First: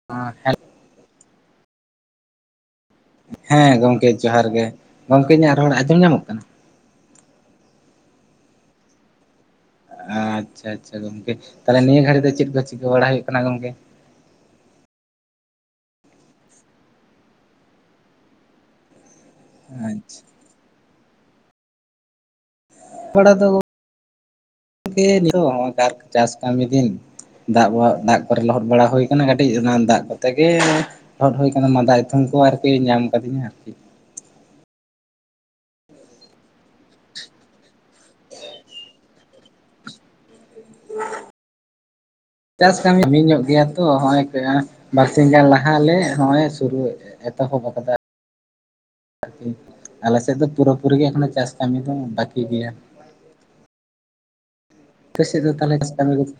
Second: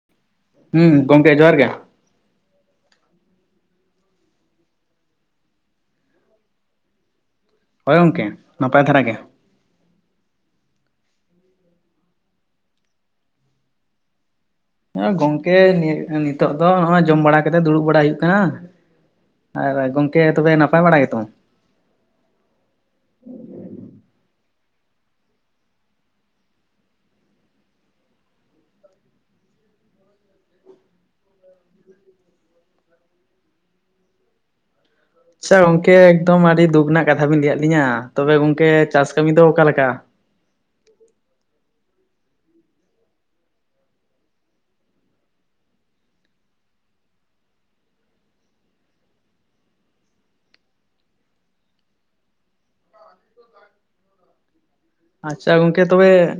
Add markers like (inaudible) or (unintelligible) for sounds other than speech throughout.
(unintelligible) ᱦᱩᱸ ᱜᱚᱝᱠᱮ ᱡᱚᱦᱟᱨ ᱜᱮ᱾ ᱦᱮᱸ ᱜᱚᱝᱠᱮ ᱡᱚᱦᱟᱨ ᱜᱮ ᱜᱚᱝᱠᱮ ᱤᱧᱟᱹᱜ ᱨᱚᱲ ᱟᱸᱡᱚᱢ ᱧᱟᱢᱚᱜ ᱠᱟᱱᱟ? ᱦᱳᱭ ᱜᱚᱝᱠᱮ ᱱᱟᱯᱟᱭ ᱫᱷᱟᱨᱟ ᱜᱮ᱾ ᱟᱪᱪᱷᱟ ᱟᱪᱪᱷᱟ ᱜᱚᱝᱠᱮ ᱛᱟᱦᱞᱮ ᱱᱤᱭᱟᱹ ᱜᱷᱟᱹᱲᱤᱡ ᱫᱚ ᱪᱮᱫ ᱠᱚ ᱪᱤᱠᱟᱹ ᱵᱟᱲᱟ ᱦᱩᱭᱩᱜ ᱠᱟᱱᱟ ᱜᱚᱝᱠᱮ? ᱦᱚᱜᱚᱭ ᱜᱚᱝᱠᱮ ᱱᱤᱭᱹ ᱱᱤᱛᱳᱜ ᱫᱚ ᱦᱚᱜᱚᱭ ᱡᱚᱢ ᱵᱟᱲᱟ ᱠᱟᱛᱮ ᱫᱩᱲᱩᱵ ᱵᱟᱲᱟ ᱦᱩᱭᱩᱜ ᱠᱟᱱᱟ᱾ ᱟᱨ ᱟᱪᱪᱷᱟ ᱜᱚᱝᱠᱮ ᱛᱚᱵᱮ ᱱᱟᱯᱟᱭ ᱵᱟᱲᱟ ᱜᱮᱛᱚ? ᱦᱚᱲᱟ ᱫᱚ (inaudible) ᱪᱟᱥ ᱠᱟᱹᱢᱤ ᱫᱤᱱ᱾ ᱫᱟᱜ-ᱵᱚ ᱫᱟᱜ ᱠᱚᱨᱮ ᱞᱚᱦᱚᱫ ᱵᱟᱲᱟ ᱦᱳᱭ ᱠᱟᱱᱟ ᱠᱟᱹᱴᱤᱡ ᱚᱱᱟ ᱫᱟᱜ ᱠᱚᱛᱮ ᱜᱮ ᱞᱚᱦᱚᱫ ᱦᱩᱭ ᱠᱟᱱᱟ ᱢᱟᱸᱫᱟ ᱮᱛᱚᱢ ᱠᱚ ᱟᱨᱠᱤ ᱧᱟᱢ ᱠᱟᱫᱤᱧᱟ ᱟᱨᱠᱤ᱾ ᱟᱪᱪᱷᱟ ᱜᱚᱝᱠᱮ ᱮᱠᱫᱚᱢ ᱟᱹᱰᱤ ᱫᱩᱠ ᱨᱮᱱᱟᱜ ᱠᱟᱛᱷᱟ ᱵᱤᱱ ᱞᱟᱹᱭᱟᱜ ᱞᱤᱧᱟ ᱛᱚᱵᱮ ᱜᱚᱝᱠᱮ ᱪᱟᱥ ᱠᱟᱹᱢᱤ ᱫᱚ ᱚᱠᱟᱞᱮᱠᱟ? (inaudible) ᱪᱟᱥ ᱠᱟᱹᱢᱤ (unintelligible) ᱧᱚᱜ ᱜᱮᱭᱟ ᱛᱚ ᱦᱚᱜᱚᱭ (unintelligible) ᱵᱟᱨᱥᱤ ᱜᱟᱱ ᱞᱟᱦᱟᱞᱮ ᱦᱚᱜᱚᱭ ᱥᱩᱨᱩ ᱮᱛᱚᱦᱚᱵ ᱟᱠᱟᱫᱟ᱾ ᱟᱠᱤ ᱟᱞᱮ ᱥᱮᱫ ᱫᱚ ᱯᱩᱨᱟᱹᱯᱩᱨᱤ ᱜᱮ ᱮᱠᱷᱚᱱᱳ ᱪᱟᱥ ᱠᱟᱹᱢᱤ ᱫᱚ ᱵᱟᱠᱤ ᱜᱮᱭᱟ᱾ ᱟᱯᱮ ᱥᱮᱫ ᱫᱚ ᱟᱪᱪᱷᱟ ᱛᱟᱦᱚᱞᱮ ᱜᱚᱝᱠᱮ ᱪᱟᱥ ᱛᱚᱵᱮ, ᱠᱟᱹᱢᱤ ᱠᱚᱫᱚ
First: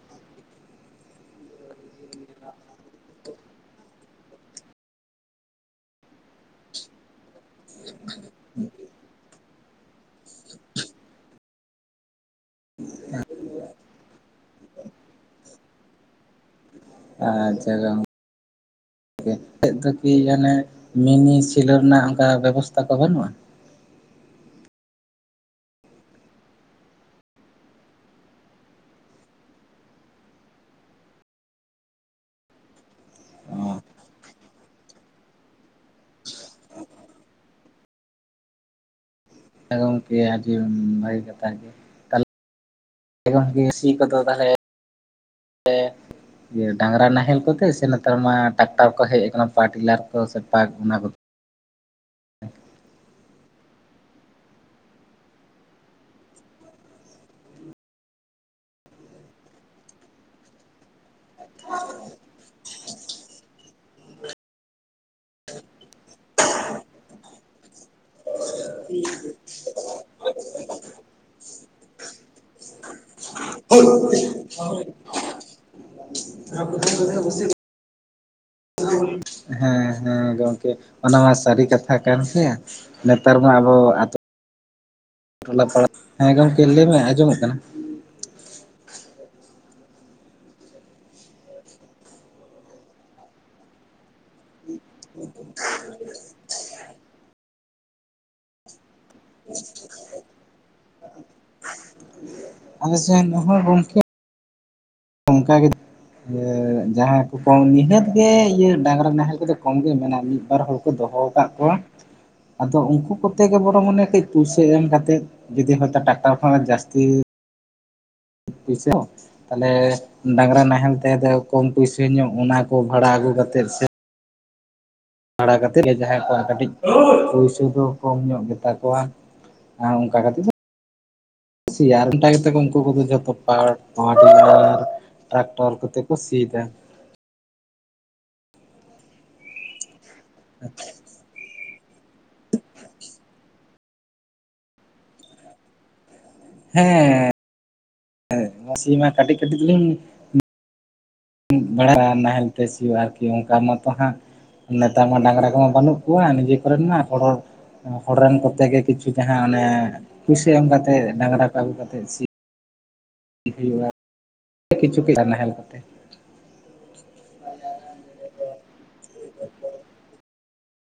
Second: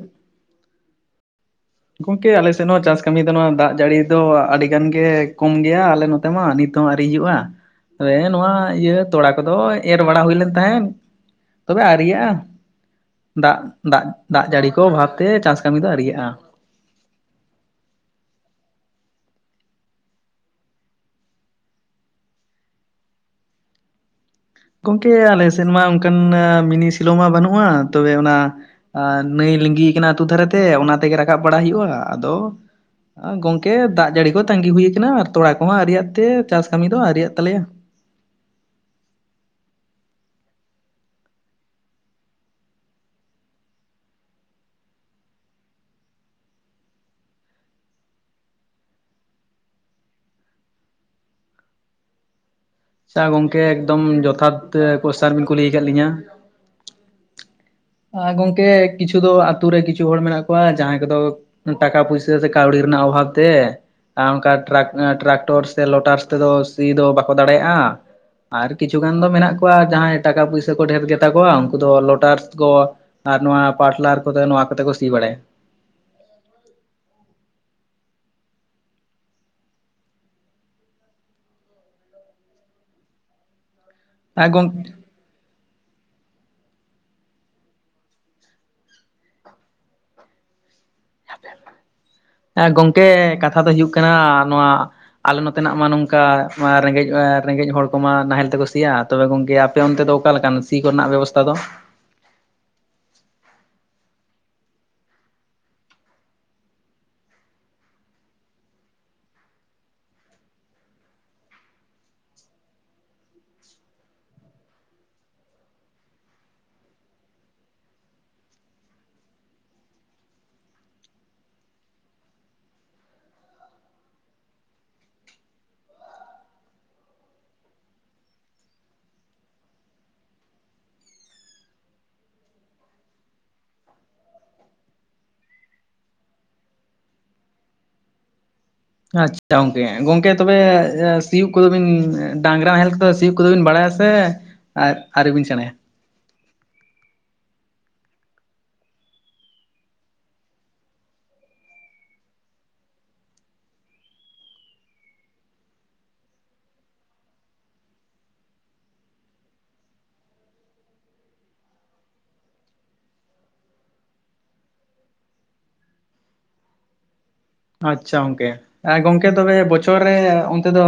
ᱜᱚᱝᱠᱮ ᱟᱞᱮ ᱥᱮᱱᱦᱚᱸ ᱪᱟᱥ ᱠᱟᱹᱢᱤ ᱫᱚ ᱱᱚᱜᱚᱭ ᱫᱟᱜ ᱡᱟᱹᱲᱤ ᱫᱚ ᱟᱹᱰᱤ ᱜᱟᱱ ᱜᱮ ᱠᱚᱢ ᱜᱮᱭᱟ ᱟᱞᱮ ᱱᱚ ᱛᱮ ᱢᱟ ᱱᱤᱛ ᱦᱚᱸ ᱟᱹᱨᱤ ᱦᱤᱡᱩᱜᱼᱟ᱾ ᱦᱮ ᱱᱚᱣᱟ ᱤᱭᱟᱹ ᱛᱚᱲᱟ ᱠᱚᱫᱚ ᱮᱨ ᱵᱟᱲᱟ ᱦᱩᱭ ᱞᱮᱱ ᱛᱟᱦᱮᱸᱱ᱾ ᱛᱚᱵᱮ ᱟᱶᱨᱤᱭᱟᱜ-ᱟ᱾ (unintelligible) ᱫᱟᱜ ᱫᱟᱜ ᱫᱟᱜ ᱡᱟᱹᱲᱤ ᱠᱚ ᱚᱵᱷᱟᱵᱛᱮ ᱪᱟᱥ ᱠᱟᱹᱢᱤ ᱫᱚ ᱟᱶᱸᱨᱤᱭᱟᱜᱼᱟ᱾ ᱟᱪᱷᱟ ᱜᱚᱝ ᱠᱮ ᱪᱮᱫ ᱫᱚ ᱠᱤ ᱮᱱᱮ ᱢᱤᱱᱤ, ᱥᱮᱞᱳ, ᱨᱮᱱᱟᱜ ᱚᱱᱠᱟ ᱵᱮᱵᱚᱥᱛᱷᱟ ᱠᱚ ᱵᱟᱹᱱᱩᱜᱼᱟ? ᱜᱚᱝᱠᱮ ᱟᱞᱮ ᱥᱮᱱ ᱢᱟ ᱚᱱᱠᱟᱱ ᱢᱤᱱᱤ, ᱥᱮᱞᱳ ᱢᱟ ᱵᱟᱹᱱᱩᱜᱼᱟ ᱛᱚᱵᱮ ᱚᱱᱟ, ᱟ ᱱᱟᱹᱭ ᱞᱤᱸᱜᱤ ᱠᱟᱱᱟ ᱟᱹᱛᱩ ᱫᱷᱟᱨᱮ ᱛᱮ ᱚᱱᱟ ᱛᱮᱜᱮ ᱨᱟᱠᱟᱵ ᱵᱟᱲᱟ ᱦᱩᱭᱩᱜᱼᱟ ᱟᱫᱚ, ᱜᱚᱝᱠᱮ ᱫᱟᱜ ᱡᱟᱹᱲᱤ ᱠᱚ ᱛᱟᱸᱜᱤ ᱦᱩᱭ ᱠᱟᱱᱟ ᱟᱨ ᱛᱚᱲᱟ ᱠᱚᱦᱚᱸ ᱟᱶᱨᱤᱭᱟᱜ ᱛᱮ ᱪᱟᱥ ᱠᱟᱹᱢᱤ ᱫᱚ ᱟᱶᱨᱤᱭᱟᱜ ᱛᱟᱞᱮᱭᱟ᱾ ᱦᱮ ᱜᱚᱝᱠᱮ ᱟᱹᱰᱤ ᱵᱷᱟᱹᱜᱮ ᱠᱟᱛᱷᱟ ᱜᱮ (inaudible) ᱜᱚᱝᱠᱮ ᱥᱤ ᱠᱚᱫᱚ ᱛᱟᱦᱞᱮ ᱤᱭᱟᱹ ᱰᱟᱝᱨᱟ ᱱᱟᱦᱮᱞ ᱠᱚᱛᱮ ᱥᱮ ᱱᱮᱛᱟᱨ ᱢᱟ ᱴᱟᱠᱴᱟᱨ ᱠᱚ ᱦᱮᱡ ᱠᱟᱱᱟ ᱯᱟᱶᱟᱨ ᱴᱤᱞᱟᱨ ᱠᱚ ᱥᱮ ᱯᱟᱠ ᱚᱱᱟ ᱠᱚ? ᱪᱷᱟ ᱜᱚᱝᱠᱮ ᱮᱠᱫᱚᱢ ᱡᱚᱛᱷᱟᱛ-ᱛᱮ ᱠᱚᱥᱪᱟᱱ ᱵᱤᱱ ᱠᱩᱞᱤ ᱠᱟᱜ ᱞᱤᱧᱟᱹ᱾ ᱟ ᱜᱚᱝᱠᱮ ᱠᱤᱪᱷᱩ ᱫᱚ ᱟᱛᱹᱩ ᱨᱮ ᱠᱤᱪᱷᱩ ᱦᱚᱲ ᱢᱮᱱᱟᱜ ᱠᱚᱣᱟ ᱡᱟᱦᱟᱸᱭ ᱠᱚᱫᱚ, ᱴᱟᱠᱟ ᱯᱩᱭᱥᱟᱹ ᱥᱮ ᱠᱟᱹᱣᱰᱤ ᱨᱮᱱᱟᱜ ᱚᱵᱷᱟᱵᱽ ᱛᱮ᱾ ᱟᱸ ᱚᱱᱠᱟ ᱴᱨᱟᱠ ᱴᱨᱟᱠᱴᱚᱨ ᱥᱮ ᱞᱚᱴᱟᱨᱥ ᱛᱮᱫᱚ ᱥᱤ ᱫᱚ ᱵᱟᱠᱚ ᱫᱟᱲᱮᱭᱟᱜᱼᱟ᱾ ᱟᱨ ᱠᱤᱪᱷᱩ ᱜᱟᱱ ᱫᱚ ᱢᱮᱱᱟᱜ ᱠᱚᱣᱟ ᱡᱟᱦᱟᱸᱭ ᱴᱟᱠᱟ ᱯᱩᱭᱥᱟᱹ ᱠᱚ ᱰᱷᱮᱨ ᱜᱮᱛᱟ ᱠᱚᱣᱟ ᱩᱱᱠᱩ ᱫᱚ ᱞᱚᱴᱟᱨᱥ ᱠᱚᱸ, ᱟᱨ ᱱᱚᱣᱟ ᱯᱟᱴᱞᱟᱨ ᱠᱚᱛᱮ ᱱᱚᱣᱟ ᱠᱚᱛᱮ ᱠᱚ ᱥᱤ ᱵᱟᱲᱟᱭ-ᱟ᱾ (unintelligible) (unintelligible) ᱦᱮᱸ ᱦᱮᱸ ᱜᱚᱝᱠᱮ ᱚᱱᱟ ᱢᱟ ᱥᱟᱹᱨᱤ ᱠᱟᱛᱷᱟ ᱠᱟᱱ ᱥᱮ ᱱᱮᱛᱟᱨ ᱢᱟ ᱟᱸᱵᱚ ᱟᱛᱳ ᱮ ᱜᱚᱝ ᱴᱚᱞᱟ ᱯᱟᱲᱟ ᱦᱮᱸ ᱜᱚᱝᱠᱮ ᱞᱟᱹᱭ ᱢᱮ ᱟᱸᱡᱚᱢᱚᱜ ᱠᱟᱱᱟ᱾ ᱮ ᱜᱚᱝᱠᱮ ᱠᱟᱛᱷᱟ ᱫᱚ ᱦᱩᱭᱩᱹᱜ ᱠᱟᱱᱟ ᱱᱚᱣᱟᱹ, ᱟᱸᱞᱮ ᱱᱚᱛᱮᱱᱟᱜ ᱢᱟ ᱱᱚᱝᱠᱟ ᱨᱮᱸᱜᱮᱡ ᱮᱻ ᱨᱮᱸᱜᱮᱡ ᱦᱚᱲ ᱠᱚᱢᱟ ᱱᱟᱦᱮᱞ ᱛᱮᱠᱚᱸ ᱥᱤᱭᱟ᱾ ᱛᱚᱵᱮ ᱜᱚᱝᱠᱮ ᱟᱸᱯᱮ ᱚᱱᱛᱮ ᱫᱚ ᱚᱠᱟᱹᱞᱮᱠᱱ ᱥᱤ ᱠᱚᱨᱮᱱᱟ-ᱜ ᱵᱮᱵᱚᱥᱛᱷᱟ ᱫᱚ? ᱟᱸᱞᱮ ᱥᱮᱱ ᱦᱚᱸ ᱜᱚᱝᱠᱮ ᱚᱱᱠᱟ ᱜᱮᱼᱼ ᱤᱭᱟᱹ ᱡᱟᱦᱟᱸ ᱠᱚ ᱠᱚᱢ ᱱᱤᱦᱟᱹᱛ ᱜᱮ ᱤᱭᱟᱹ ᱰᱟᱝᱨᱟ ᱱᱟᱦᱮᱞ ᱠᱚᱫᱚᱸ ᱠᱚᱢ ᱜᱮ ᱢᱮᱱᱟᱜᱼᱟ ᱢᱤᱫ ᱵᱟᱨ ᱦᱚᱲᱼᱼᱼ ᱠᱚᱫᱚᱦᱚ ᱟᱠᱟᱫ ᱠᱚᱣᱟ ᱟᱸᱫᱚ ᱩᱱᱠᱩ ᱠᱚᱛᱮ ᱜᱮ ᱵᱚᱱᱚ ᱢᱚᱱᱮ ᱠᱟᱹᱡ ᱯᱩᱭᱥᱟᱹ ᱮᱢ ᱠᱟᱛᱮᱫ᱾ ᱡᱩᱫᱤ ᱦᱚᱭᱛᱳ ᱴᱟᱠᱟ ᱦᱚᱸ ᱡᱟᱥᱛᱤᱼᱼᱼᱼ ᱯᱩᱭᱪ ᱛᱟᱦᱚᱸᱞᱮ ᱰᱟᱝᱨᱟ ᱱᱟᱦᱮᱞ ᱛᱮ ᱠᱚᱢ ᱯᱩᱭᱥᱟᱹ ᱧᱚᱜ ᱚᱱᱟ ᱠᱚ ᱵᱷᱟᱲᱟ ᱟᱹᱜᱩ ᱠᱟᱛᱮᱜ ᱥᱮ ᱵᱷᱟᱲᱟ ᱠᱟᱛᱮᱫ ᱡᱟᱦᱟᱸᱭ ᱠᱚᱣᱟᱜ ᱠᱟᱹᱴᱤᱡ ᱯᱩᱭᱥᱟᱹ ᱫᱚ ᱠᱚᱢ ᱧᱚᱜ ᱜᱮᱛᱟ ᱠᱚᱣᱟ᱾ ᱦᱮ ᱚᱱᱠᱟ ᱠᱷᱛᱤᱨ ᱫᱚᱼᱼ ᱥᱮᱭᱟᱨᱮᱱᱴᱟ ᱠᱟᱛᱮ ᱠᱚ ᱩᱱᱠᱩ ᱠᱚᱫᱚᱸ ᱡᱷᱚᱛᱚ ᱯᱟᱴᱰᱤᱟᱨᱼᱼᱼ ᱴᱟᱠᱴᱟᱨ ᱠᱟᱛᱮ ᱠᱚ ᱥᱤᱭ ᱛᱟᱦᱮᱱ᱾ ᱟᱪᱪᱷᱟ ᱜᱚᱝᱠᱮ ᱜᱚᱝᱠᱮ ᱛᱚᱵᱮᱻ ᱥᱤᱭᱳᱜ ᱠᱚᱸᱫᱚᱵᱤᱱ ᱰᱟᱝᱨᱟ ᱱᱟᱦᱮᱞ ᱠᱚᱫᱚᱸ ᱥᱤᱭᱳᱜ ᱠᱚᱸᱫᱚᱵᱤᱱ ᱵᱟᱲᱟᱭ-ᱟ ᱥᱮ ᱟᱨ ᱟᱨᱣᱨᱤ ᱵᱤᱱ ᱥᱮᱬᱟᱭ-ᱟ᱾ ᱦᱮᱸᱻ ᱦᱮᱸ ᱥᱤᱭ ᱢᱟ ᱠᱟᱹᱴᱤᱡ ᱠᱟᱹᱴᱤᱡ ᱫᱚᱞᱤᱧᱸᱼᱼᱼ ᱵᱮᱲᱟᱜᱼᱟ ᱱᱟᱦᱮᱞ ᱛᱮ ᱥᱤᱭᱳᱜ ᱟᱨᱠᱤ ᱚᱱᱠᱟ ᱢᱟᱛᱚ ᱦᱟᱸᱜ ᱱᱮᱛᱟᱨ ᱢᱟ ᱰᱟᱝᱨᱟ ᱠᱚᱢᱟ ᱵᱟᱹᱱᱩᱜ ᱠᱚᱣᱟ ᱱᱤᱡᱮ ᱠᱚᱨᱮ ᱢᱟ ᱦᱚᱲᱹᱚᱲᱼᱼ ᱦᱚᱲ ᱨᱮᱱ ᱠᱚᱛᱮ ᱜᱮ ᱠᱤᱪᱷᱩ ᱡᱟᱦᱟᱸ ᱚᱱᱮ ᱯᱩᱭᱥᱟᱹ ᱮᱢ ᱠᱟᱛᱮᱜ ᱰᱟᱝᱨᱟ ᱠᱚ ᱟᱹᱜᱩ ᱠᱟᱛᱮᱜ ᱥᱤᱼᱼᱼ ᱦᱩᱭᱩᱜᱼᱟ ᱠᱤᱪᱷᱩ ᱠ ᱱᱟᱦᱮᱞ ᱠᱚᱛᱮᱼᱼᱼ ᱟᱪᱪᱷᱟ ᱜᱚᱝᱠᱮ ᱟᱸ ᱜᱚᱝᱠᱮ ᱵᱚᱪᱷᱚᱨ ᱨᱮ ᱚᱱᱛᱮ ᱫᱚ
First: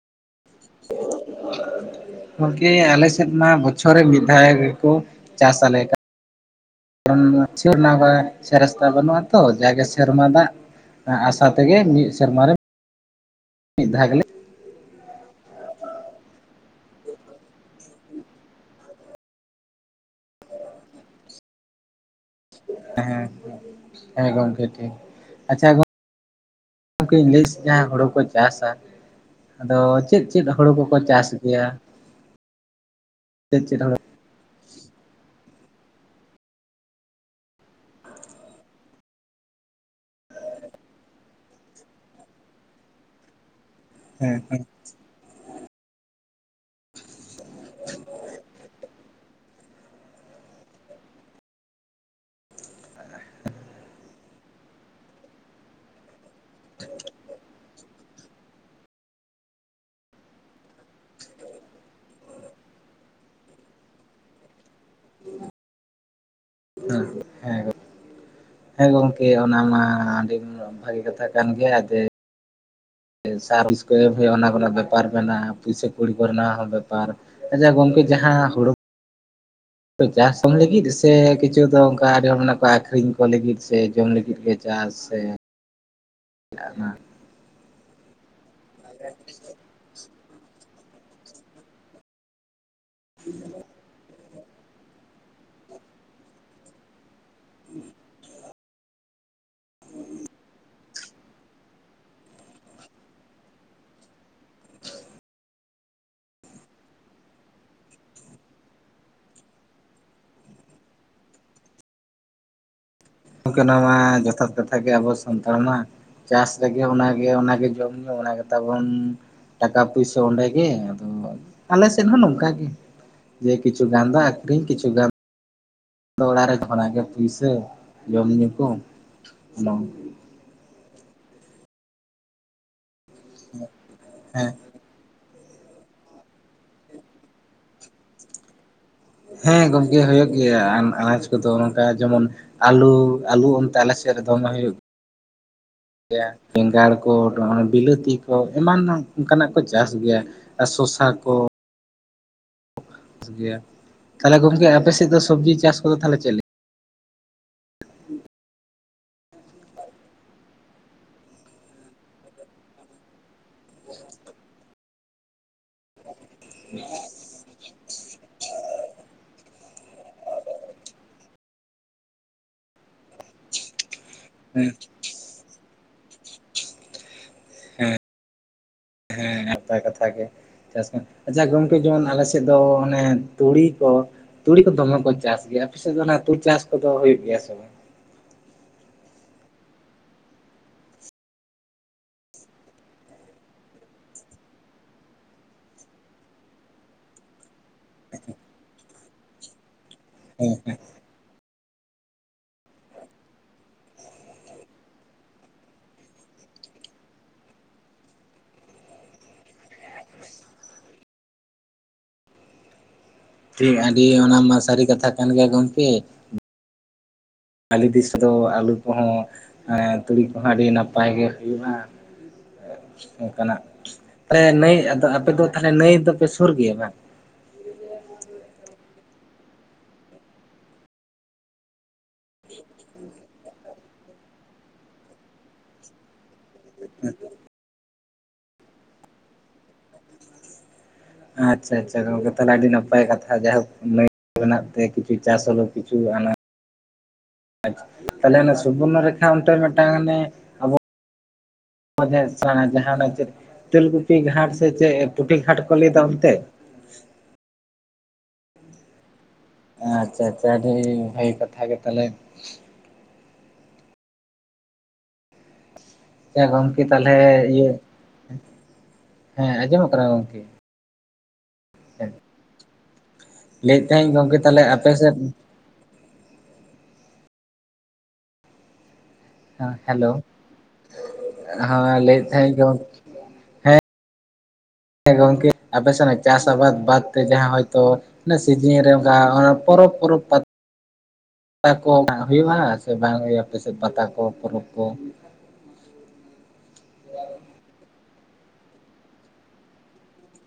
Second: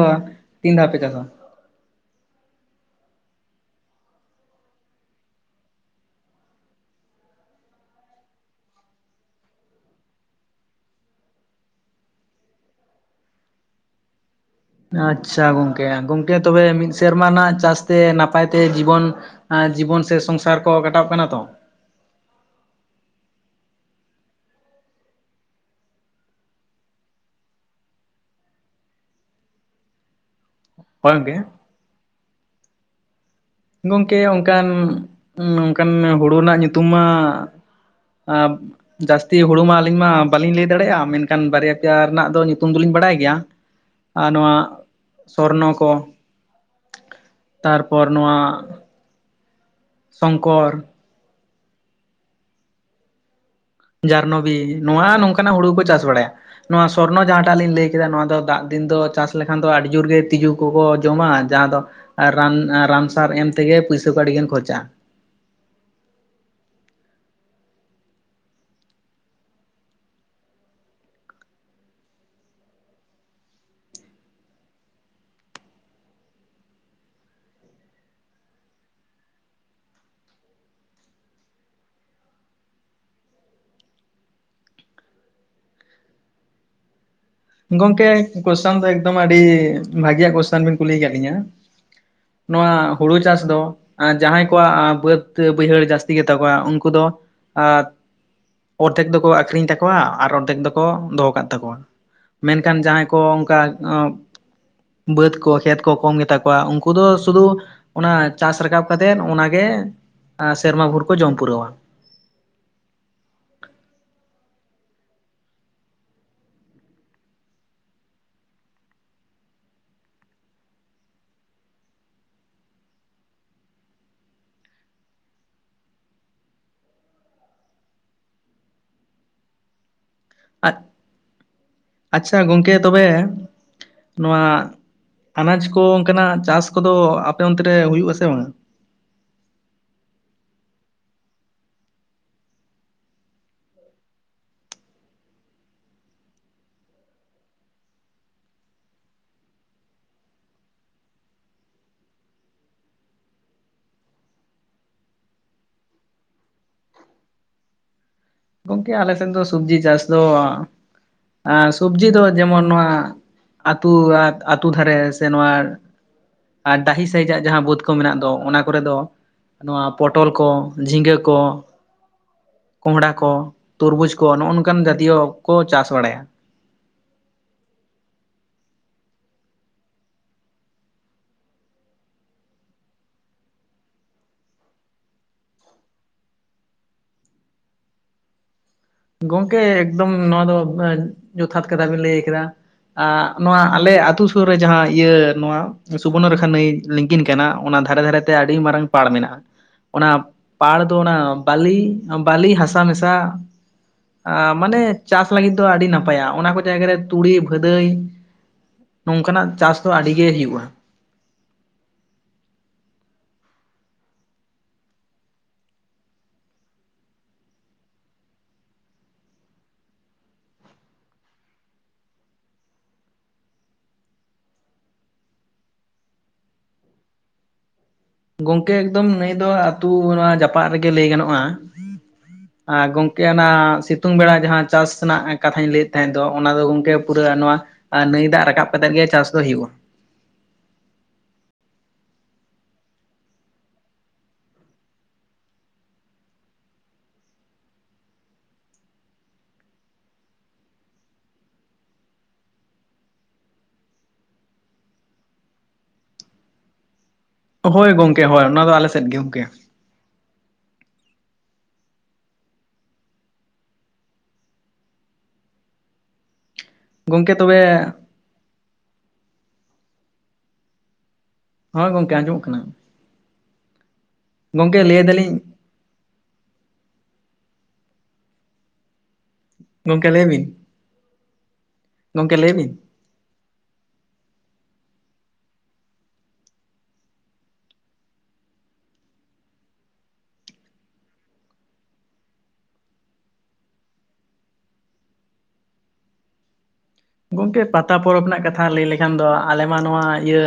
ᱛᱤᱱ ᱫᱷᱟᱣ ᱯᱮ ᱪᱟᱥᱟ? (inaudible) ᱜᱚᱢᱠᱮ ᱟᱸᱞᱮ ᱥᱮᱫ ᱢᱟ ᱵᱚᱪᱷᱚᱨ ᱨᱮ ᱢᱤᱫ ᱫᱷᱟᱣ ᱜᱮᱠᱚᱸ ᱪᱟᱥ ᱟᱸᱞᱮ ᱠᱟᱱᱟ᱾ ᱠᱟᱨᱚᱱ ᱥᱮ (unintelligible) ᱵᱟᱹᱱᱩᱜᱼᱟᱛᱚ ᱡᱟᱜᱮ ᱥᱮᱨᱢᱟ ᱫᱟᱜᱼᱼ ᱟᱥᱟ ᱛᱮᱜᱮ ᱢᱤᱫ ᱥᱮᱨᱢᱟ ᱨᱮ ᱢᱤᱫ ᱫᱷᱟᱣ ᱜᱮᱞᱼᱼᱼ ᱟᱪᱪᱷᱟ ᱜᱚᱝᱠᱮ ᱜᱚᱝᱠᱮ ᱛᱚᱵᱮ ᱢᱤᱫ ᱥᱮᱨᱢᱟ ᱨᱮᱱᱟᱜ ᱪᱟᱥᱹᱛᱮ ᱱᱟᱯᱟᱭᱹᱛᱮ ᱡᱤᱵᱚᱱᱼᱼᱼ ᱡᱤᱵᱚᱱ ᱥᱮ ᱥᱚᱝᱥᱟᱨ ᱠᱚ ᱠᱟᱴᱟᱜ ᱠᱟᱱᱟ ᱛᱚ᱾ ᱦᱮ ᱜᱚᱢᱠᱮ ᱴᱷᱤᱠ ᱟᱪᱪᱷᱟ ᱜᱚᱝᱼᱼᱼ ᱜᱚᱢᱠᱮᱧ ᱞᱟᱹᱭ ᱡᱟᱦᱟᱸ ᱦᱳᱲᱩ ᱠᱚ ᱪᱟᱥᱟ ᱟᱸᱫᱚ ᱪᱮᱫ ᱪᱮᱫ? ᱪᱮᱫ ᱦᱩᱲᱳ ᱠᱚᱠᱚ ᱦᱳᱭ ᱪᱟᱥ ᱜᱚᱝᱠᱮ ᱜᱮᱭᱟ᱾ ᱪᱮᱫ ᱪᱮᱫ ᱦᱚᱲ ᱜᱚᱢᱠᱮ ᱚᱱᱠᱟᱱ ᱚᱱᱠᱟᱱ ᱦᱩᱲᱩ ᱨᱮᱱᱟᱹᱜ ᱧᱩᱛᱩᱢ ᱢᱟᱼᱼᱼ ᱟᱵᱼᱼᱼ ᱡᱟᱹᱥᱛᱤ ᱦᱩᱲᱩ ᱢᱟ ᱟᱹᱞᱤᱧ ᱢᱟ ᱵᱟᱞᱤᱧ ᱞᱟᱹᱭ ᱫᱟᱲᱮᱭᱟᱜᱼᱟ ᱢᱮᱱᱠᱷᱟᱱ ᱵᱟᱨᱭᱟ ᱯᱮᱭᱟ ᱨᱮᱱᱟᱜ ᱫᱚ ᱧᱩᱛᱩᱢ ᱫᱚᱞᱤᱧ ᱵᱟᱲᱟᱭ ᱜᱮᱭᱟ᱾ (inaudible) ᱟᱨ ᱦᱮᱸ ᱱᱚᱣᱟ ᱦᱮᱸ ᱥᱚᱨᱱᱚ ᱠᱚ ᱛᱟᱨᱯᱚᱨ ᱱᱚᱣᱟᱼᱼᱼ ᱥᱚᱝᱠᱚᱨ᱾ ᱡᱟᱨᱱᱚᱵᱤ ᱱᱚᱣᱟ ᱱᱚᱝᱹᱠᱟᱱᱟᱜ ᱦᱩᱲᱩ ᱠᱚ ᱪᱟᱥ ᱵᱟᱹᱲᱟᱭᱟ᱾ ᱱᱚᱣᱟ ᱥᱚᱨᱱᱚ ᱡᱟᱦᱟᱸᱴᱟᱜ ᱞᱤᱧ ᱞᱟᱹᱭ ᱠᱮᱫᱟ ᱱᱚᱣᱟ ᱫᱚ ᱫᱟᱜ ᱫᱤᱱ ᱫᱚ ᱪᱟᱥ ᱞᱮᱹᱠᱷᱟᱱ ᱫᱚ ᱟᱹᱰᱤ ᱡᱳᱨ ᱜᱮ ᱛᱸᱤᱡᱩ᱾ ᱠᱚᱠᱚᱸ ᱡᱚᱢᱟ ᱡᱟᱦᱟᱸ ᱫᱚ ᱨᱟᱱ ᱨᱟᱱ ᱥᱟᱨ ᱮᱢ ᱛᱮᱜᱮ ᱯᱩᱭᱥᱟᱹ ᱠᱚ ᱟᱹᱰᱤᱜᱟᱱ ᱠᱷᱚᱨᱪᱟᱜᱼᱟ᱾ ᱦᱮᱸᱦᱮᱸ ᱜᱚᱢᱠᱮ᱾ ᱦᱮᱸ ᱜᱚᱝᱠᱮ ᱚᱱᱟ ᱢᱟ ᱟᱹᱰᱤ ᱵᱷᱟᱜᱤ ᱠᱟᱛᱷᱟ ᱠᱟᱱ ᱜᱮᱭᱟ ᱡᱮᱼᱼ ᱥᱟᱵᱤᱥᱠᱭᱤᱵ ᱮᱢ ᱦᱩᱭᱩᱜᱼᱟ ᱚᱱᱟ ᱠᱚᱨᱮᱱᱟᱜ ᱵᱮᱯᱟᱨ ᱢᱮᱱᱟᱜᱼᱟ ᱯᱩᱭᱥᱟᱹ ᱠᱩᱲᱤ ᱠᱚᱨᱮᱱᱟᱜ ᱦᱚᱸ ᱵᱮᱯᱟᱨ᱾ ᱟᱡᱟ ᱜᱚᱝᱠᱮ ᱡᱟᱦᱟᱸ ᱦᱩᱲᱩᱼᱼ ᱪᱟᱥ ᱡᱚᱢ ᱞᱟᱹᱜᱤᱫ ᱥᱮ ᱠᱤᱪᱷᱩ ᱫᱚ ᱚᱱᱠᱟ ᱟᱹᱰᱤ ᱦᱚᱲ ᱢᱮᱱᱟᱜ ᱠᱚ ᱟᱠᱷᱨᱤᱧ ᱠᱚ ᱞᱟᱹᱜᱤᱫ ᱥᱮ ᱡᱚᱢ ᱞᱟᱹᱜᱤᱫ ᱜᱮ ᱪᱟᱥ ᱥᱮᱼᱼ (inaudible) (unintelligible) ᱜᱚᱝᱠᱮ ᱠᱚᱥᱪᱚᱱ ᱫᱚ ᱮᱠᱫᱚᱢ ᱟᱹᱰᱤ ᱵᱷᱟᱹᱜᱤᱭᱟᱜ ᱠᱚᱥᱪᱟᱱ ᱵᱤᱱᱼᱼ ᱠᱩᱞᱤᱭ ᱠᱟᱜ ᱞᱤᱧᱟ ᱱᱚᱣᱟ ᱦᱩᱲᱩ ᱪᱟᱥ ᱫᱚ ᱟᱸ ᱡᱟᱦᱟᱸᱭ ᱠᱚᱣᱟᱜ ᱵᱟᱹᱫᱽᱼᱼ ᱵᱟᱹᱭᱦᱟᱹᱲ ᱡᱟᱹᱥᱛᱤ ᱜᱮᱛᱟ ᱠᱚᱣᱟ ᱩᱱᱠᱩ ᱫᱚ ᱟᱼᱼ ᱚᱨᱫᱷᱮᱠ ᱫᱚᱠᱚ ᱟᱠᱷᱨᱤᱧ ᱛᱟᱠᱚᱣᱟ ᱟᱨ ᱚᱨᱫᱷᱮᱠ ᱫᱚᱠᱚ ᱫᱚᱦᱚ ᱠᱟᱜ ᱛᱟᱠᱚᱣᱟ᱾ ᱢᱮᱱᱠᱷᱟᱱ ᱡᱟᱦᱟᱸᱭ ᱠᱚ ᱚᱱᱠᱟᱼᱼ ᱵᱟᱹᱫᱽ ᱠᱚ ᱠᱷᱮᱛ ᱠᱚ ᱠᱚᱢ ᱜᱮᱛᱟ ᱠᱚᱣᱟ ᱩᱱᱠᱩ ᱫᱚ ᱥᱩᱫᱩᱼᱼ ᱚᱱᱟ ᱪᱟᱥ ᱨᱟᱠᱟᱵ ᱠᱟᱛᱮᱫ ᱚᱱᱟᱜᱮ ᱟᱸ ᱥᱮᱨᱢᱟ ᱵᱷᱳᱨ ᱠᱚ ᱡᱚᱢ ᱯᱩᱨᱟᱹᱣᱟ᱾ ᱚᱱᱠᱟᱱᱟᱜ ᱢᱟ ᱡᱚᱛᱷᱟᱛ ᱠᱟᱛᱷᱟ ᱜᱮ ᱟᱵᱚ ᱥᱟᱱᱛᱟᱲ ᱢᱟ᱾ ᱪᱟᱥ ᱨᱮᱜᱮ ᱚᱱᱟᱜᱮ ᱚᱱᱟᱜᱮ ᱡᱚᱢ ᱧᱩᱩ ᱚᱱᱟ ᱜᱮ ᱛᱟᱵᱚᱱᱼᱼ ᱴᱟᱠᱟ ᱯᱩᱭᱥᱟᱹ ᱚᱸᱰᱮᱜᱮ ᱟᱫᱚ ᱟᱞᱮ ᱥᱮᱫ ᱦᱚᱸ ᱱᱚᱝᱠᱟᱜ ᱜᱮ᱾ ᱡᱮ ᱠᱤᱪᱷᱩ ᱜᱟᱱᱫᱟ ᱟᱠᱷᱨᱤᱧ ᱠᱪᱷᱩ ᱜᱟᱱᱼᱼ ᱫᱚ ᱚᱲᱟᱨᱮ ᱚᱱᱟᱜᱮ ᱢᱮ ᱯᱩᱭᱥᱟᱹ ᱡᱚᱢ ᱧᱩ ᱠᱚ ᱵᱟᱝᱼᱼ ᱟᱡ ᱟᱪᱪᱷᱟ ᱜᱚᱝᱠᱮ ᱛᱚᱵᱮ ᱱᱚᱣᱟᱼᱼ ᱦᱮᱸ ᱟᱱᱟᱡ ᱠᱚ ᱚᱱᱠᱟᱱᱟᱜ ᱪᱟᱥ ᱠᱚᱫᱚ ᱟᱯᱮ ᱚᱱᱛᱮ ᱨᱮ ᱦᱩᱭᱩᱜ ᱟᱥᱮ ᱵᱟᱝᱼᱟ? ᱦᱮᱸ ᱜᱚᱢᱠᱮ ᱦᱩᱭᱩᱜ ᱜᱮᱭᱟ ᱟᱱ ᱟᱱᱟᱡ ᱠᱚᱫᱚ ᱱᱚᱝᱠᱟ ᱡᱮᱢᱚᱱᱼᱼ ᱟᱞᱩ ᱟᱞᱩ ᱚᱱᱛᱮ ᱟᱞᱮ ᱥᱮᱜ ᱨᱮ ᱫᱚᱢᱮ ᱦᱩᱭᱩᱜᱼᱼ ᱵᱮᱸᱜᱟᱲ ᱠᱚ ᱱᱚ ᱵᱤᱞᱟᱹᱛᱤ ᱠᱚ ᱮᱢᱟᱱ ᱚᱱᱠᱟᱱᱟᱜ ᱠᱚ ᱪᱟᱥ ᱜᱮᱭᱟ᱾ ᱟ ᱥᱚᱥᱟ ᱠᱚ᱾ ᱜᱮ ᱛᱟᱦᱚᱞᱮ ᱜᱚᱢᱠᱮ ᱟᱯᱮ ᱥᱮᱫ ᱫᱚ ᱥᱚᱵᱡᱤ ᱪᱟᱥ ᱠᱚᱫᱚ ᱛᱟᱦᱞᱮ ᱪᱮᱜ ᱞᱮᱠᱟ? ᱜᱚᱢᱠᱮ ᱟᱞᱮ ᱥᱮᱱ ᱫᱚ ᱥᱚᱵᱡᱤ ᱪᱟᱥ ᱫᱚ ᱟᱸ ᱥᱚᱵᱡᱤ ᱫᱚ ᱡᱮᱢᱚᱱ ᱱᱚᱣᱟᱼᱼ ᱟᱹᱛᱩ ᱣᱟᱛ ᱟᱛᱩ ᱫᱷᱟᱨᱮ ᱥᱮ ᱱᱚᱣᱟᱼᱼ ᱟᱨ ᱰᱟᱦᱤ ᱥᱟᱹᱭᱤᱡᱟᱜ ᱡᱟᱦᱟᱸ ᱵᱟᱹᱫᱽ ᱠᱚ ᱢᱮᱱᱟᱜ ᱫᱚ ᱚᱱᱟ ᱠᱚᱨᱮ ᱫᱚᱼᱼ ᱱᱚᱣᱟ ᱯᱚᱴᱚᱞ ᱠᱚ ᱡᱷᱤᱸᱜᱟᱹ ᱠᱚ ᱠᱚᱸᱦᱰᱷᱟᱼᱼ ᱠᱚ ᱛᱩᱨᱵᱩᱡᱽ ᱠᱚ ᱱᱚᱜᱼᱚ ᱦᱮᱸ ᱱᱚᱝᱠᱟᱱ ᱡᱟᱛᱤᱭᱚ ᱠᱚ ᱪᱟᱥ ᱵᱟᱲᱟᱭᱟ᱾ ᱱᱟᱯᱟᱭ ᱠᱟᱛᱷᱟ ᱜᱮ ᱪᱟᱥ ᱟᱪᱪᱷᱟ ᱜᱚᱝᱠᱮ ᱡᱮᱢᱚᱱ ᱟᱞᱮ ᱥᱮᱫ ᱫᱚ ᱚᱱᱮ ᱛᱩᱲᱤ ᱠᱚ ᱛᱩᱲᱤ ᱠᱚ ᱫᱚᱢᱮ ᱠᱚ ᱪᱟᱥ ᱜᱮᱭᱟ ᱟᱯᱤᱥᱮᱜ ᱫᱚ ᱚᱱᱟ ᱛᱩᱨ ᱪᱟᱥ ᱠᱚᱫᱚ ᱦᱩᱭᱩᱜ ᱜᱮᱭᱟ ᱥᱮ ᱵᱟᱝ? ᱜᱚᱝᱠᱮ ᱮᱠᱫᱚᱢ ᱱᱚᱣᱟ ᱫᱚ ᱡᱚᱛᱷᱟᱛ ᱠᱟᱛᱷᱟ ᱵᱤᱱ ᱞᱟᱹᱭ ᱠᱮᱫᱟ᱾ ᱟᱜ ᱱᱚᱣᱟ ᱟᱞᱮ ᱟᱛᱳ ᱥᱩᱨ ᱨᱮ ᱡᱟᱦᱟᱸ ᱤᱭᱟᱹ ᱱᱚᱣᱟ ᱥᱩᱵᱚᱨᱱᱚ ᱨᱮᱠᱷᱟ ᱱᱟᱹᱭᱼᱼ ᱞᱤᱝᱜᱤᱱ ᱠᱟᱱᱟ ᱚᱱᱟ ᱫᱷᱟᱨᱮ ᱫᱷᱟᱨᱮᱛᱮ ᱟᱹᱰᱤ ᱢᱟᱨᱟᱝ ᱯᱟᱲ ᱢᱮᱱᱟᱜᱼᱟ᱾ ᱚᱱᱟ ᱦᱮᱸ ᱯᱟᱲ ᱫᱚ ᱚᱱᱟ ᱵᱟᱞᱤ ᱵᱟᱞᱤ ᱦᱟᱥᱟ ᱢᱮᱥᱟ ᱟᱸ ᱢᱟᱱᱮ ᱪᱟᱥ ᱞᱟᱹᱜᱤᱫ ᱫᱚ ᱟᱹᱰᱤ ᱱᱟᱯᱟᱭᱟ ᱚᱱᱟ ᱠᱚ ᱡᱟᱭᱜᱟ ᱨᱮ ᱛᱩᱲᱤ ᱵᱷᱟᱹᱫᱟᱹᱭᱼᱼ ᱱᱚᱝᱠᱟᱱᱟᱜ ᱪᱟᱥ ᱫᱚ ᱟᱹᱰᱤ ᱜᱮ ᱦᱳᱭᱳᱼᱟ᱾ ᱴᱤ ᱟᱹᱰᱤ ᱚᱱᱟᱢᱟ ᱥᱟᱹᱨᱤ ᱠᱟᱛᱷᱟ ᱠᱟᱱ ᱜᱮᱭᱟ ᱜᱚᱢᱠᱮ᱾ ᱟᱞᱮ ᱫᱤᱥ ᱨᱮᱫᱚ ᱟᱹᱞᱩ ᱠᱚᱦᱚᱸ ᱮᱸ ᱛᱩᱲᱤ ᱠᱚᱦᱚᱸ ᱟᱹᱰᱤ ᱱᱟᱯᱟᱭ ᱜᱮ ᱦᱩᱭᱩᱜᱼᱟ᱾ ᱚᱱᱠᱟᱱᱟᱜ ᱛᱟᱞᱮ ᱱᱟᱹᱭ ᱟᱫᱚ ᱟᱯᱮ ᱫᱚ ᱛᱟᱞᱦᱮ ᱱᱟᱹᱭ ᱫᱚᱯᱮ ᱥᱩᱨ ᱜᱮᱭᱟ ᱵᱟᱝ? ᱜᱚᱝᱠᱮ ᱮᱠᱫᱚᱢ ᱱᱟᱹᱭ ᱫᱚ ᱟᱹᱛᱩ ᱱᱚᱣᱟ ᱡᱟᱯᱟᱜ ᱨᱮᱜᱮ ᱞᱟᱹᱭ ᱜᱟᱱᱚᱜᱼᱟ ᱟ ᱜᱚᱝᱠᱮ ᱚᱱᱟ ᱥᱤᱛᱩᱝ ᱵᱮᱲᱟ ᱡᱟᱦᱟᱸ ᱪᱟᱥ ᱨᱮᱱᱟᱜ ᱠᱟᱛᱷᱟᱧ ᱞᱟᱹᱭᱮᱫ ᱛᱟᱦᱮᱸ ᱫᱚ ᱚᱱᱟ ᱫᱚ ᱜᱚᱝᱠᱮ ᱯᱩᱨᱟᱹ ᱱᱚᱣᱟᱼᱼ ᱟᱨ ᱱᱟᱹᱭ ᱫᱟᱜ ᱨᱟᱠᱟᱵ ᱠᱟᱛᱮᱜ ᱜᱮ ᱪᱟᱥ ᱫᱚ ᱦᱩᱭᱩᱼᱟ᱾ ᱟᱪᱪᱷᱟ ᱟᱪᱪᱷᱟ ᱜᱚᱝᱠᱮ ᱛᱟᱦᱚᱞᱮ ᱟᱹᱰᱤ ᱱᱟᱯᱟᱭ ᱠᱟᱛᱷᱟ ᱡᱟᱭᱦᱳ ᱱᱟᱹᱭᱼᱼ ᱢᱮᱱᱟᱜ ᱛᱮ ᱠᱤᱪᱷᱩ ᱪᱟᱥ ᱦᱚᱞᱚ ᱠᱤᱪᱷᱩ ᱟᱱᱟᱼᱼ ᱟᱪ ᱛᱟᱦᱚᱞᱮ ᱚᱱᱟ ᱥᱩᱵᱚᱨᱱᱚ ᱨᱮᱠᱷᱟ ᱚᱱᱛᱮ ᱢᱤᱫᱴᱟᱝ ᱟᱱᱮ ᱟᱵᱚᱼᱼ (unintelligible) ᱡᱟᱦᱟᱱᱟᱜ ᱚᱱᱮ ᱪᱮᱼᱼ ᱛᱮᱞᱜᱩᱯᱤ ᱜᱷᱟᱴ ᱥᱮ ᱪᱮᱫ ᱯᱩᱴᱷᱤ ᱜᱷᱟᱴ ᱠᱚ ᱞᱟᱹᱭ ᱫᱚ ᱚᱱᱛᱮ? ᱦᱳᱭ ᱜᱚᱝᱠᱮ ᱦᱳᱭ ᱚᱱᱟ ᱫᱚ ᱟᱞᱮ ᱥᱮᱫ ᱜᱮ ᱜᱚᱝᱠᱮ᱾ ᱟᱪᱪᱷᱟ ᱟᱪᱷᱟ ᱟᱰᱤ ᱵᱷᱟᱜᱮ ᱠᱟᱛᱷᱟ ᱜᱮ ᱛᱟᱦᱚᱞᱮ᱾ ᱮ ᱜᱚᱢᱠᱮ ᱛᱟᱦᱚᱞᱮ ᱜᱚᱝᱠᱮ ᱛᱚᱵᱮ ᱤᱭᱟᱹ ᱦᱮᱸ ᱟᱸᱡᱚᱢᱚᱜ ᱠᱟᱱᱟ ᱜᱚᱢᱠᱮ? ᱦᱚᱸ ᱜᱚᱝᱠᱮ ᱟᱡᱚᱢᱼᱚᱜ ᱠᱟᱱᱟ᱾ ᱞᱟᱹᱭᱮᱫ ᱛᱟᱦᱮᱧ ᱜᱚᱝᱠᱮ ᱛᱟᱦᱚᱞᱮ ᱞᱟᱹᱭ ᱟᱯᱮᱥᱮᱫ ᱫᱟᱞᱤᱧ ᱦᱮ ᱜᱚᱝᱠᱮ ᱦᱮᱞᱳ ᱞᱟᱹᱭ ᱵᱤᱱ ᱦᱮᱸ ᱞᱟᱹᱭᱮᱫ ᱞᱟᱹᱭ ᱛᱟᱦᱮᱸᱱ ᱵᱤᱱ ᱜᱚᱝᱠᱮ ᱦᱮᱸ ᱦᱮᱸ ᱜᱚᱝᱠᱮ ᱟᱯᱮ ᱥᱮᱱᱟᱜ ᱪᱟᱥ ᱟᱵᱟᱫ ᱵᱟᱫ ᱛᱮ ᱡᱟᱦᱟᱸ ᱦᱚᱭᱛᱚ ᱟᱱᱟ ᱥᱤᱡᱤᱱ ᱨᱮ ᱚᱱᱠᱟ ᱚᱱᱟ ᱯᱚᱨᱚᱵᱽ ᱯᱚᱨᱚᱵ ᱯᱟᱫ ᱯᱟᱛᱟ ᱠᱚ ᱱᱟᱜ ᱦᱳᱭᱳᱜᱼᱟ ᱥᱮ ᱵᱟᱝ ᱦᱩᱭᱩᱜᱼᱟ ᱟᱯᱮᱥᱮᱫ ᱯᱟᱛᱟ ᱠᱚ ᱯᱚᱨᱚᱵᱽ ᱠᱚ? ᱜᱚᱢᱠᱮ ᱯᱟᱛᱟ ᱯᱚᱨᱚᱵᱽ ᱨᱮᱱᱟᱜ ᱠᱟᱛᱷᱟ ᱞᱟᱹᱭ ᱞᱮᱠᱷᱟᱱ ᱫᱚ ᱟᱞᱮ ᱢᱟ ᱱᱚᱣᱟ ᱤᱭᱟᱹ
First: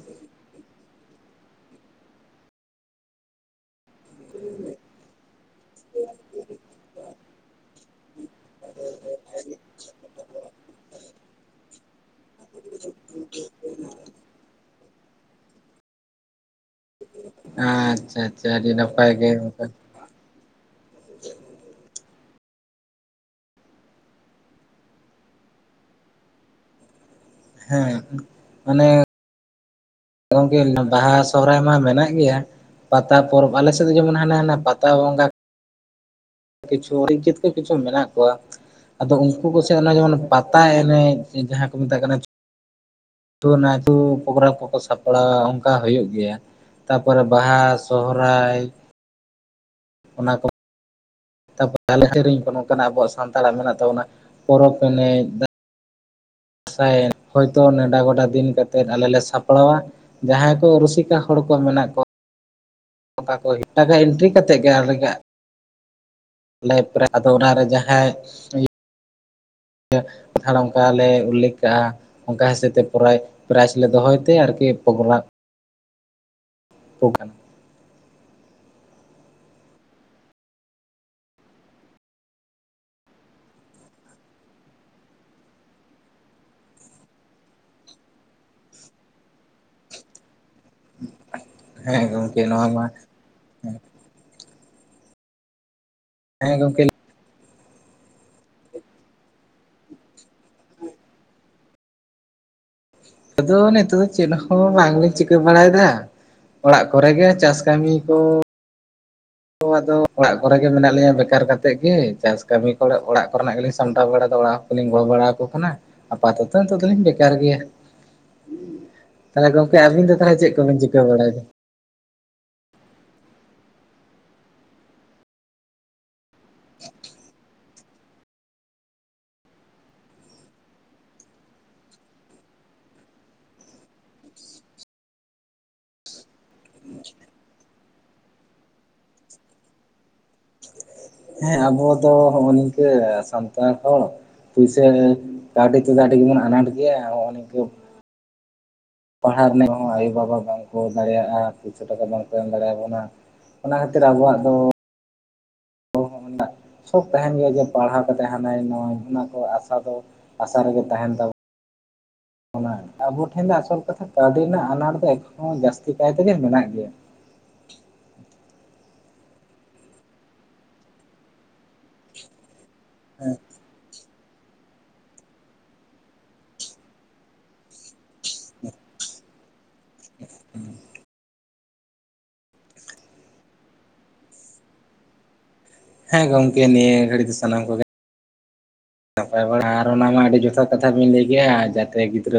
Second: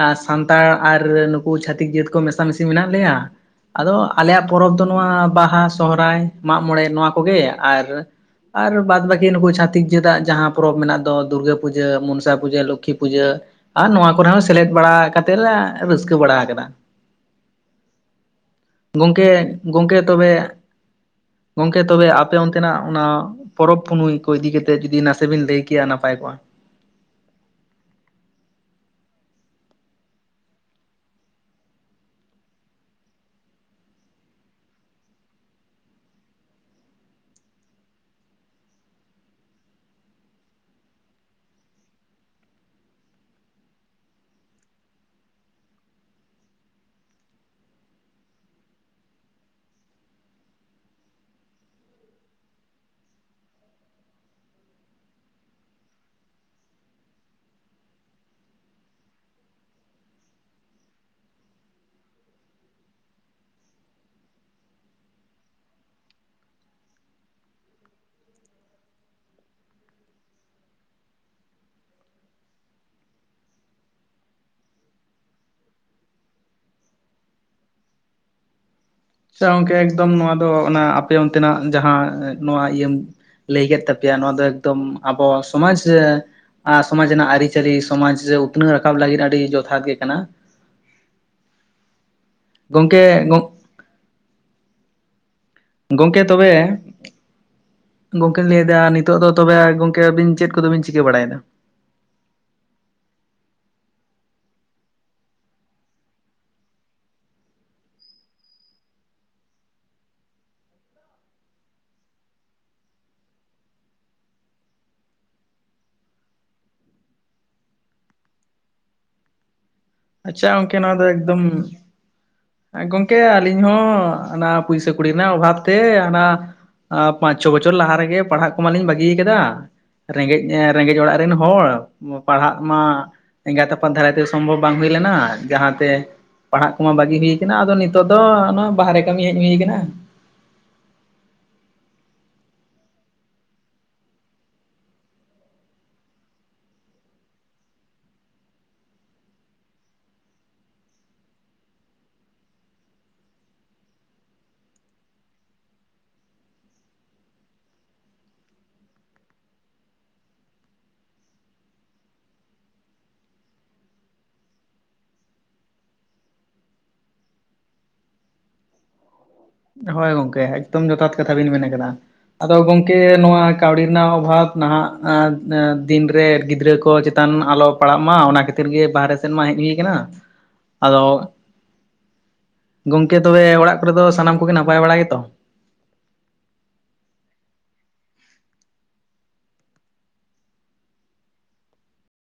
ᱟ ᱥᱟᱱ ᱛᱟᱲ ᱟᱨ ᱱᱩᱠᱩ ᱪᱷᱟᱹᱛᱤᱠ ᱡᱟᱹᱛ ᱠᱚ ᱢᱮᱥᱟ ᱢᱤᱥᱤ ᱢᱮᱱᱟᱜ ᱞᱮᱭᱟ᱾ ᱟᱫᱚ ᱟᱞᱮᱭᱟᱜ ᱯᱚᱨᱚᱵᱽ ᱫᱚ ᱱᱚᱣᱟ ᱵᱟᱦᱟ ᱥᱚᱦᱨᱟᱭ ᱢᱟᱜ ᱢᱚᱬᱮ ᱱᱚᱣᱟ ᱠᱚᱜᱮ ᱟᱨ ᱟᱨ ᱵᱟᱫ ᱵᱟᱹᱠᱤ ᱱᱩᱠᱩ ᱪᱷᱟᱛᱤᱠ ᱡᱟᱹᱛᱟᱜ ᱡᱟᱦᱟᱸ ᱯᱚᱨᱚᱵᱽ ᱢᱮᱱᱟᱜ ᱫᱚ ᱫᱩᱨᱜᱟᱹ ᱯᱩᱡᱟᱹ, ᱢᱚᱱᱥᱟ ᱯᱩᱡᱟᱹ, ᱞᱚᱠᱠᱷᱤ ᱯᱩᱡᱟᱹ ᱟᱨ ᱱᱚᱣᱟ ᱠᱚᱨᱮ ᱦᱚᱸ ᱥᱮᱞᱮᱫ ᱵᱟᱲᱟ ᱠᱟᱛᱮ ᱞᱟ ᱨᱟᱹᱥᱠᱟᱹ ᱵᱟᱲᱟᱣ ᱠᱟᱫᱟ᱾ ᱟᱪᱪᱷᱟ ᱟᱪᱪᱷᱟ ᱟᱹᱰᱤ ᱱᱟᱯᱟᱭ ᱜᱮ ᱜᱚᱝᱠᱮ ᱜᱚᱝᱠᱮ ᱛᱚᱵᱮ ᱜᱚᱝᱠᱮ ᱛᱚᱵᱮ ᱟᱯᱮ ᱚᱱᱛᱮᱱᱟᱜ ᱚᱱᱟ ᱯᱚᱨᱚᱵᱽ ᱯᱩᱱᱟᱹᱭ ᱠᱚ ᱤᱫᱤ ᱠᱟᱛᱮ ᱡᱩᱫᱤ ᱱᱟᱥᱮ ᱵᱤᱱ ᱞᱟᱹᱭ ᱠᱮᱭᱟᱹ ᱱᱟᱯᱟᱭ ᱠᱜ-ᱟ᱾ ᱦᱮᱸ ᱢᱟᱱᱮ ᱫᱚ ᱜᱚᱝᱠᱮ ᱵᱟᱦᱟ ᱥᱚᱦᱚᱨᱟᱭ ᱢᱟ ᱢᱮᱱᱟᱜ ᱜᱮᱭᱟ᱾ ᱯᱟᱛᱟ ᱯᱚᱨᱚᱵᱽ ᱟᱞᱮᱥᱮᱫ ᱫᱚ ᱡᱮᱢᱚᱱ ᱦᱟᱱᱟ ᱦᱟᱱᱟ ᱯᱟᱛᱟ ᱵᱚᱸᱜᱟ ᱠᱤᱪᱷᱩ (unintelligible) ᱠᱚ ᱠᱤᱪᱷᱩ ᱢᱮᱱᱟᱜ ᱠᱚᱣᱟ᱾ ᱟᱫᱚ ᱩᱱᱠᱩ ᱠᱚᱥᱮᱫ ᱟᱱᱟ ᱡᱮᱢᱚᱱ ᱯᱟᱛᱟ ᱮᱱᱮᱡ ᱡᱟᱦᱟᱸ ᱠᱚ ᱢᱮᱛᱟᱜ ᱠᱟᱱᱟ ᱛᱩ ᱚᱱᱟ ᱛᱩ ᱠᱟᱵᱨᱟ ᱠᱚᱠᱚ ᱥᱟᱯᱲᱟ ᱚᱱᱠᱟ ᱦᱩᱭᱩᱜ ᱜᱮᱭᱟ᱾ ᱛᱟ ᱯᱚᱨᱮ ᱵᱟᱦᱟ ᱥᱚᱦᱚᱨᱟᱭ᱾ ᱚᱱᱟ ᱠᱚ᱾ ᱛᱟᱯᱚᱨ ᱟᱞᱮ ᱥᱮᱨᱮᱧ ᱠᱚ ᱱᱚᱝᱠᱟᱱᱟᱜ ᱥᱟᱱᱛᱟᱲᱟᱜ ᱢᱮᱱᱟᱜ ᱛᱟᱵᱚᱱᱟ ᱯᱚᱨᱚᱵᱽ ᱮᱱᱮᱡ ᱫᱟ ᱫᱟᱸᱥᱟᱭ ᱦᱚᱭᱛᱳ ᱱᱮᱰᱟ ᱜᱚᱰᱟ ᱫᱤᱱ ᱠᱟᱛᱮᱫ ᱟᱞᱮ ᱞᱮ ᱥᱟᱯᱲᱟᱣᱟ᱾ ᱡᱟᱦᱟᱸᱭ ᱠᱚ ᱨᱩᱥᱤᱠᱟ ᱦᱚᱲ ᱠᱚ ᱢᱮᱱᱟᱜ ᱠᱚᱭᱟ ᱚᱱᱟ ᱠᱚ ᱮᱴᱟᱜᱟ ᱮᱱᱴᱨᱤ ᱠᱟᱛᱮᱫ ᱜᱮ ᱟᱞᱮ ᱜᱟ ᱞᱟᱭᱤᱯᱷ ᱨᱮ ᱟᱫᱚ ᱚᱱᱟᱨᱮ ᱡᱟᱦᱟᱸᱭ ᱜᱮ ᱛᱷᱟᱲ ᱚᱱᱠᱟᱞ ᱞᱮ ᱩᱞᱞᱮᱠᱷ ᱠᱟᱜᱼᱟ᱾ ᱚᱱᱠᱟ ᱦᱤᱥᱟᱹᱵᱽ ᱛᱮ ᱯᱨᱟᱭ ᱯᱨᱟᱭᱤᱡᱽ ᱞᱮ ᱫᱚᱦᱚᱭ ᱛᱮ ᱟᱨᱠᱤ ᱯᱨᱳᱜᱟ (unintelligible) ᱟᱪᱪᱷᱟ ᱜᱚᱝᱠᱮ ᱮᱠᱫᱚᱢ ᱱᱚᱣᱟ ᱫᱚ ᱚᱱᱟ ᱟᱯᱮ ᱚᱱᱛᱮᱱᱟᱜ ᱡᱟᱦᱟᱸ ᱱᱚᱣᱟ ᱤᱭᱟᱹᱢ ᱞᱟᱹᱭ ᱠᱮᱫ ᱛᱟᱯᱮᱭᱟ ᱱᱚᱣᱟ ᱫᱚ ᱮᱠᱫᱚᱢ ᱟᱵᱚᱣᱟᱜ ᱥᱚᱢᱟᱡ ᱨᱮ ᱟ ᱥᱚᱢᱟᱡᱽ ᱨᱮᱱᱟᱜ ᱟᱹᱨᱤᱪᱟᱹᱞᱤ ᱥᱚᱢᱟᱡᱽ ᱨᱮ ᱩᱛᱱᱟᱹᱣ ᱨᱟᱠᱟᱵ ᱞᱟᱹᱜᱤᱫ ᱟᱹᱰᱤ ᱡᱚᱛᱷᱟᱛ ᱜᱮ ᱠᱟᱱᱟ᱾ ᱦᱮᱸ ᱜᱚᱢᱠᱮ ᱱᱚᱣᱟ ᱢᱟ ᱜᱚᱝᱠᱮ ᱜᱚᱝ- ᱜᱚᱢᱠᱮ ᱛᱚᱵᱮ ᱦᱮᱸ ᱜᱚᱝᱠᱮ ᱜᱚᱝᱠᱮᱧ ᱞᱟᱹᱭᱮᱫᱟ ᱱᱤᱛᱚᱜ ᱫᱚ ᱛᱚᱵᱮ ᱜᱚᱝᱠᱮ ᱟᱵᱤᱱ ᱪᱮᱫ ᱠᱚᱫᱚ ᱵᱤᱱ ᱪᱤᱠᱟᱹ ᱵᱟᱲᱟᱭᱮᱫᱟ? ᱟᱫᱚ ᱱᱤᱛᱚᱜ ᱫᱚ ᱪᱮᱫ ᱦᱚᱸ ᱵᱟᱝ ᱞᱤᱧ ᱪᱤᱠᱟᱹ ᱵᱟᱲᱟᱭᱮᱫᱟ᱾ ᱚᱲᱟᱜ ᱠᱚᱨᱮ ᱜᱮ ᱪᱟᱥ ᱠᱟᱹᱢᱤ ᱠᱚ ᱫᱚ ᱟᱫᱚ ᱚᱲᱟᱜ ᱠᱚᱨᱮ ᱜᱮ ᱢᱮᱱᱟᱜ ᱞᱤᱧᱟ ᱵᱮᱠᱟᱨ ᱠᱟᱛᱮᱫ ᱜᱮ ᱪᱟᱥ ᱠᱟᱹᱢᱤ ᱠᱚᱨᱮ ᱚᱲᱟᱜ ᱠᱚᱨᱮᱱᱟᱜ ᱜᱮᱞᱤᱧ ᱥᱟᱢᱴᱟᱣ ᱵᱟᱲᱟᱮᱫᱟ ᱚᱲᱟᱜ ᱞᱤᱧ ᱜᱚᱲᱚ ᱵᱟᱲᱟ ᱟᱠᱚ ᱠᱟᱱᱟ ᱟᱯᱟᱛᱚᱛᱚ ᱱᱤᱛᱚᱜ ᱫᱚᱞᱤᱧ ᱵᱮᱠᱟᱨ ᱜᱮᱭᱟ᱾ (inaudible) ᱛᱟᱦᱞᱮ ᱜᱚᱢᱠᱮ ᱟᱵᱤᱱ ᱫᱚ ᱛᱟᱦᱚᱞᱮ ᱟᱪᱪᱷᱟ ᱪᱮᱫ ᱜᱚᱢᱠᱮ ᱠᱚᱵᱤᱱ ᱱᱚᱣᱟ ᱫᱚ ᱪᱤᱠᱟᱹ ᱮᱠᱫᱚᱢ ᱵᱟᱲᱟᱭᱮᱫᱟ ᱜᱚᱝᱠᱮ ᱟᱹᱞᱤᱧ ᱦᱚᱸ ᱚᱱᱟ ᱯᱩᱭᱥᱟᱹ ᱠᱩᱲᱤ ᱨᱮᱱᱟᱜ ᱚᱵᱷᱟᱵ ᱛᱮ ᱦᱟᱱᱟ ᱟᱸ ᱯᱟᱸᱪ ᱪᱷᱚ ᱵᱚᱪᱷᱚᱨ ᱞᱟᱦᱟ ᱨᱮᱜᱮ ᱯᱟᱲᱦᱟᱜ ᱠᱚ ᱢᱟ ᱞᱤᱧ ᱵᱟᱹᱜᱤᱭ ᱠᱟᱫᱟ᱾ ᱨᱮᱸᱜᱮᱡ ᱨᱮᱸᱜᱮᱡ ᱚᱲᱟᱜ ᱨᱮᱱ ᱦᱚᱲ ᱯᱟᱲᱦᱟᱜ ᱢᱟ ᱮᱸᱜᱟᱛ ᱟᱯᱟᱛ ᱫᱷᱟᱨᱟᱭ ᱥᱚᱢᱵᱷᱚᱵ ᱵᱟᱝ ᱦᱩᱭ ᱞᱮᱱᱟ ᱡᱟᱸᱦᱟᱛᱮ ᱯᱟᱲᱦᱟᱜ ᱠᱚᱢᱟ ᱵᱟᱜᱤ ᱦᱩᱭ ᱠᱟᱱᱟ ᱟᱫᱚ ᱱᱤᱛᱚᱜ ᱫᱚ ᱵᱟᱦᱨᱮ ᱠᱟᱹᱢᱤ ᱦᱮᱡ ᱦᱩᱭ ᱠᱟᱱᱟ᱾ ᱦᱮᱸ ᱟᱵᱚ ᱫᱚ ᱦᱚᱜᱼᱚ ᱱᱤᱝᱠᱟᱹ ᱥᱟᱱᱛᱟᱲ ᱦᱚᱲ ᱯᱩᱭᱥᱟᱹ ᱠᱟᱹᱣᱰᱤ ᱛᱮᱫᱚ ᱟᱹᱰᱤ ᱜᱮᱵᱚᱱ ᱟᱱᱟᱴ ᱜᱮᱭᱟ ᱱᱚ-ᱚ ᱱᱤᱠᱟᱹ ᱯᱟᱲᱦᱟᱜ ᱨᱮᱱᱟᱜ ᱦᱚᱸ ᱟᱭᱳ-ᱵᱟᱵᱟ ᱵᱟᱝ ᱠᱚ ᱫᱟᱲᱮᱭᱟᱜᱼᱟ ᱯᱩᱭᱥᱟᱹ ᱴᱟᱠᱟ ᱵᱟᱝ ᱠᱚ ᱮᱢ ᱫᱟᱲᱮᱭ ᱟᱵᱚᱱᱟ᱾ ᱚᱱᱟ ᱠᱷᱟᱹᱛᱤᱨ ᱟᱵᱚᱣᱟᱜ ᱫᱚ ᱥᱚᱠᱷ ᱛᱟᱦᱮᱱ ᱜᱮᱭᱟ ᱡᱮ ᱯᱟᱲᱦᱟᱣ ᱠᱟᱛᱮᱫ ᱦᱟᱱᱟ ᱱᱚᱣᱟ ᱚᱱᱟ ᱠᱚ ᱟᱥᱟ ᱫᱚ ᱟᱥᱟ ᱨᱮᱜᱮ ᱛᱟᱦᱮᱱ ᱛᱟᱦᱮᱱ ᱛᱟᱢᱟ ᱾ (unintelligible) ᱚᱱᱟ ᱟᱵᱚ ᱴᱷᱮᱱ ᱫᱚ ᱟᱥᱚᱞ ᱠᱟᱛᱷᱟ ᱠᱟᱹᱣᱰᱤ ᱨᱮᱱᱟᱜ ᱟᱱᱟᱴ ᱫᱚ ᱮᱠᱷᱚᱱᱳ ᱡᱟᱹᱥᱛᱤ ᱠᱟᱭ ᱛᱮᱜᱮ ᱢᱮᱱᱟᱜ ᱜᱮᱭᱟ ᱾ ᱦᱳᱭ ᱜᱚᱝᱠᱮ ᱮᱠᱫᱚᱢ ᱡᱚᱛᱷᱟᱛ ᱠᱟᱛᱷᱟ ᱵᱤᱱ ᱢᱮᱱ ᱠᱟᱫᱟ, ᱟᱫᱚ ᱜᱚᱝᱠᱮ ᱱᱚᱣᱟ ᱠᱟᱹᱣᱰᱤ ᱨᱮᱱᱟᱜ ᱚᱵᱷᱟᱵᱽ ᱱᱟᱦᱟᱜ ᱫᱤᱱᱨᱮ ᱜᱤᱫᱽᱨᱟᱹ ᱠᱚ ᱪᱮᱛᱟᱱ ᱟᱞᱚ ᱯᱟᱲᱟᱜ ᱢᱟ ᱚᱱᱟ ᱠᱷᱟᱹᱛᱤᱨ ᱜᱮ ᱵᱟᱦᱨᱮ ᱥᱮᱱ ᱢᱟ ᱦᱮᱡ ᱦᱩᱭ ᱠᱟᱱᱟ, ᱟᱫᱚ ᱜᱚᱝᱠᱮ ᱛᱚᱵᱮ ᱚᱲᱟᱜ ᱠᱚᱨᱮ ᱫᱚ ᱥᱟᱱᱟᱢ ᱠᱚᱜᱮ ᱱᱟᱯᱟᱭ ᱵᱟᱲᱟ ᱜᱮᱛᱚ? ᱦᱮᱸ ᱜᱚᱝᱠᱮ ᱱᱤᱭᱟᱹ ᱜᱷᱟᱹᱲᱤᱡ ᱫᱚ ᱥᱟᱱᱟᱢ ᱠᱚᱜᱮ ᱱᱟᱯᱟᱭ ᱵᱟᱲᱟ ᱟᱨ ᱚᱱᱟ ᱢᱟ ᱟᱹᱰᱤ ᱡᱚᱛᱷᱟᱛ ᱠᱟᱛᱷᱟ ᱵᱤᱱ ᱞᱟᱹᱭ ᱠᱮᱭᱟ ᱡᱟᱛᱮ ᱜᱤᱫᱽᱨᱟᱹ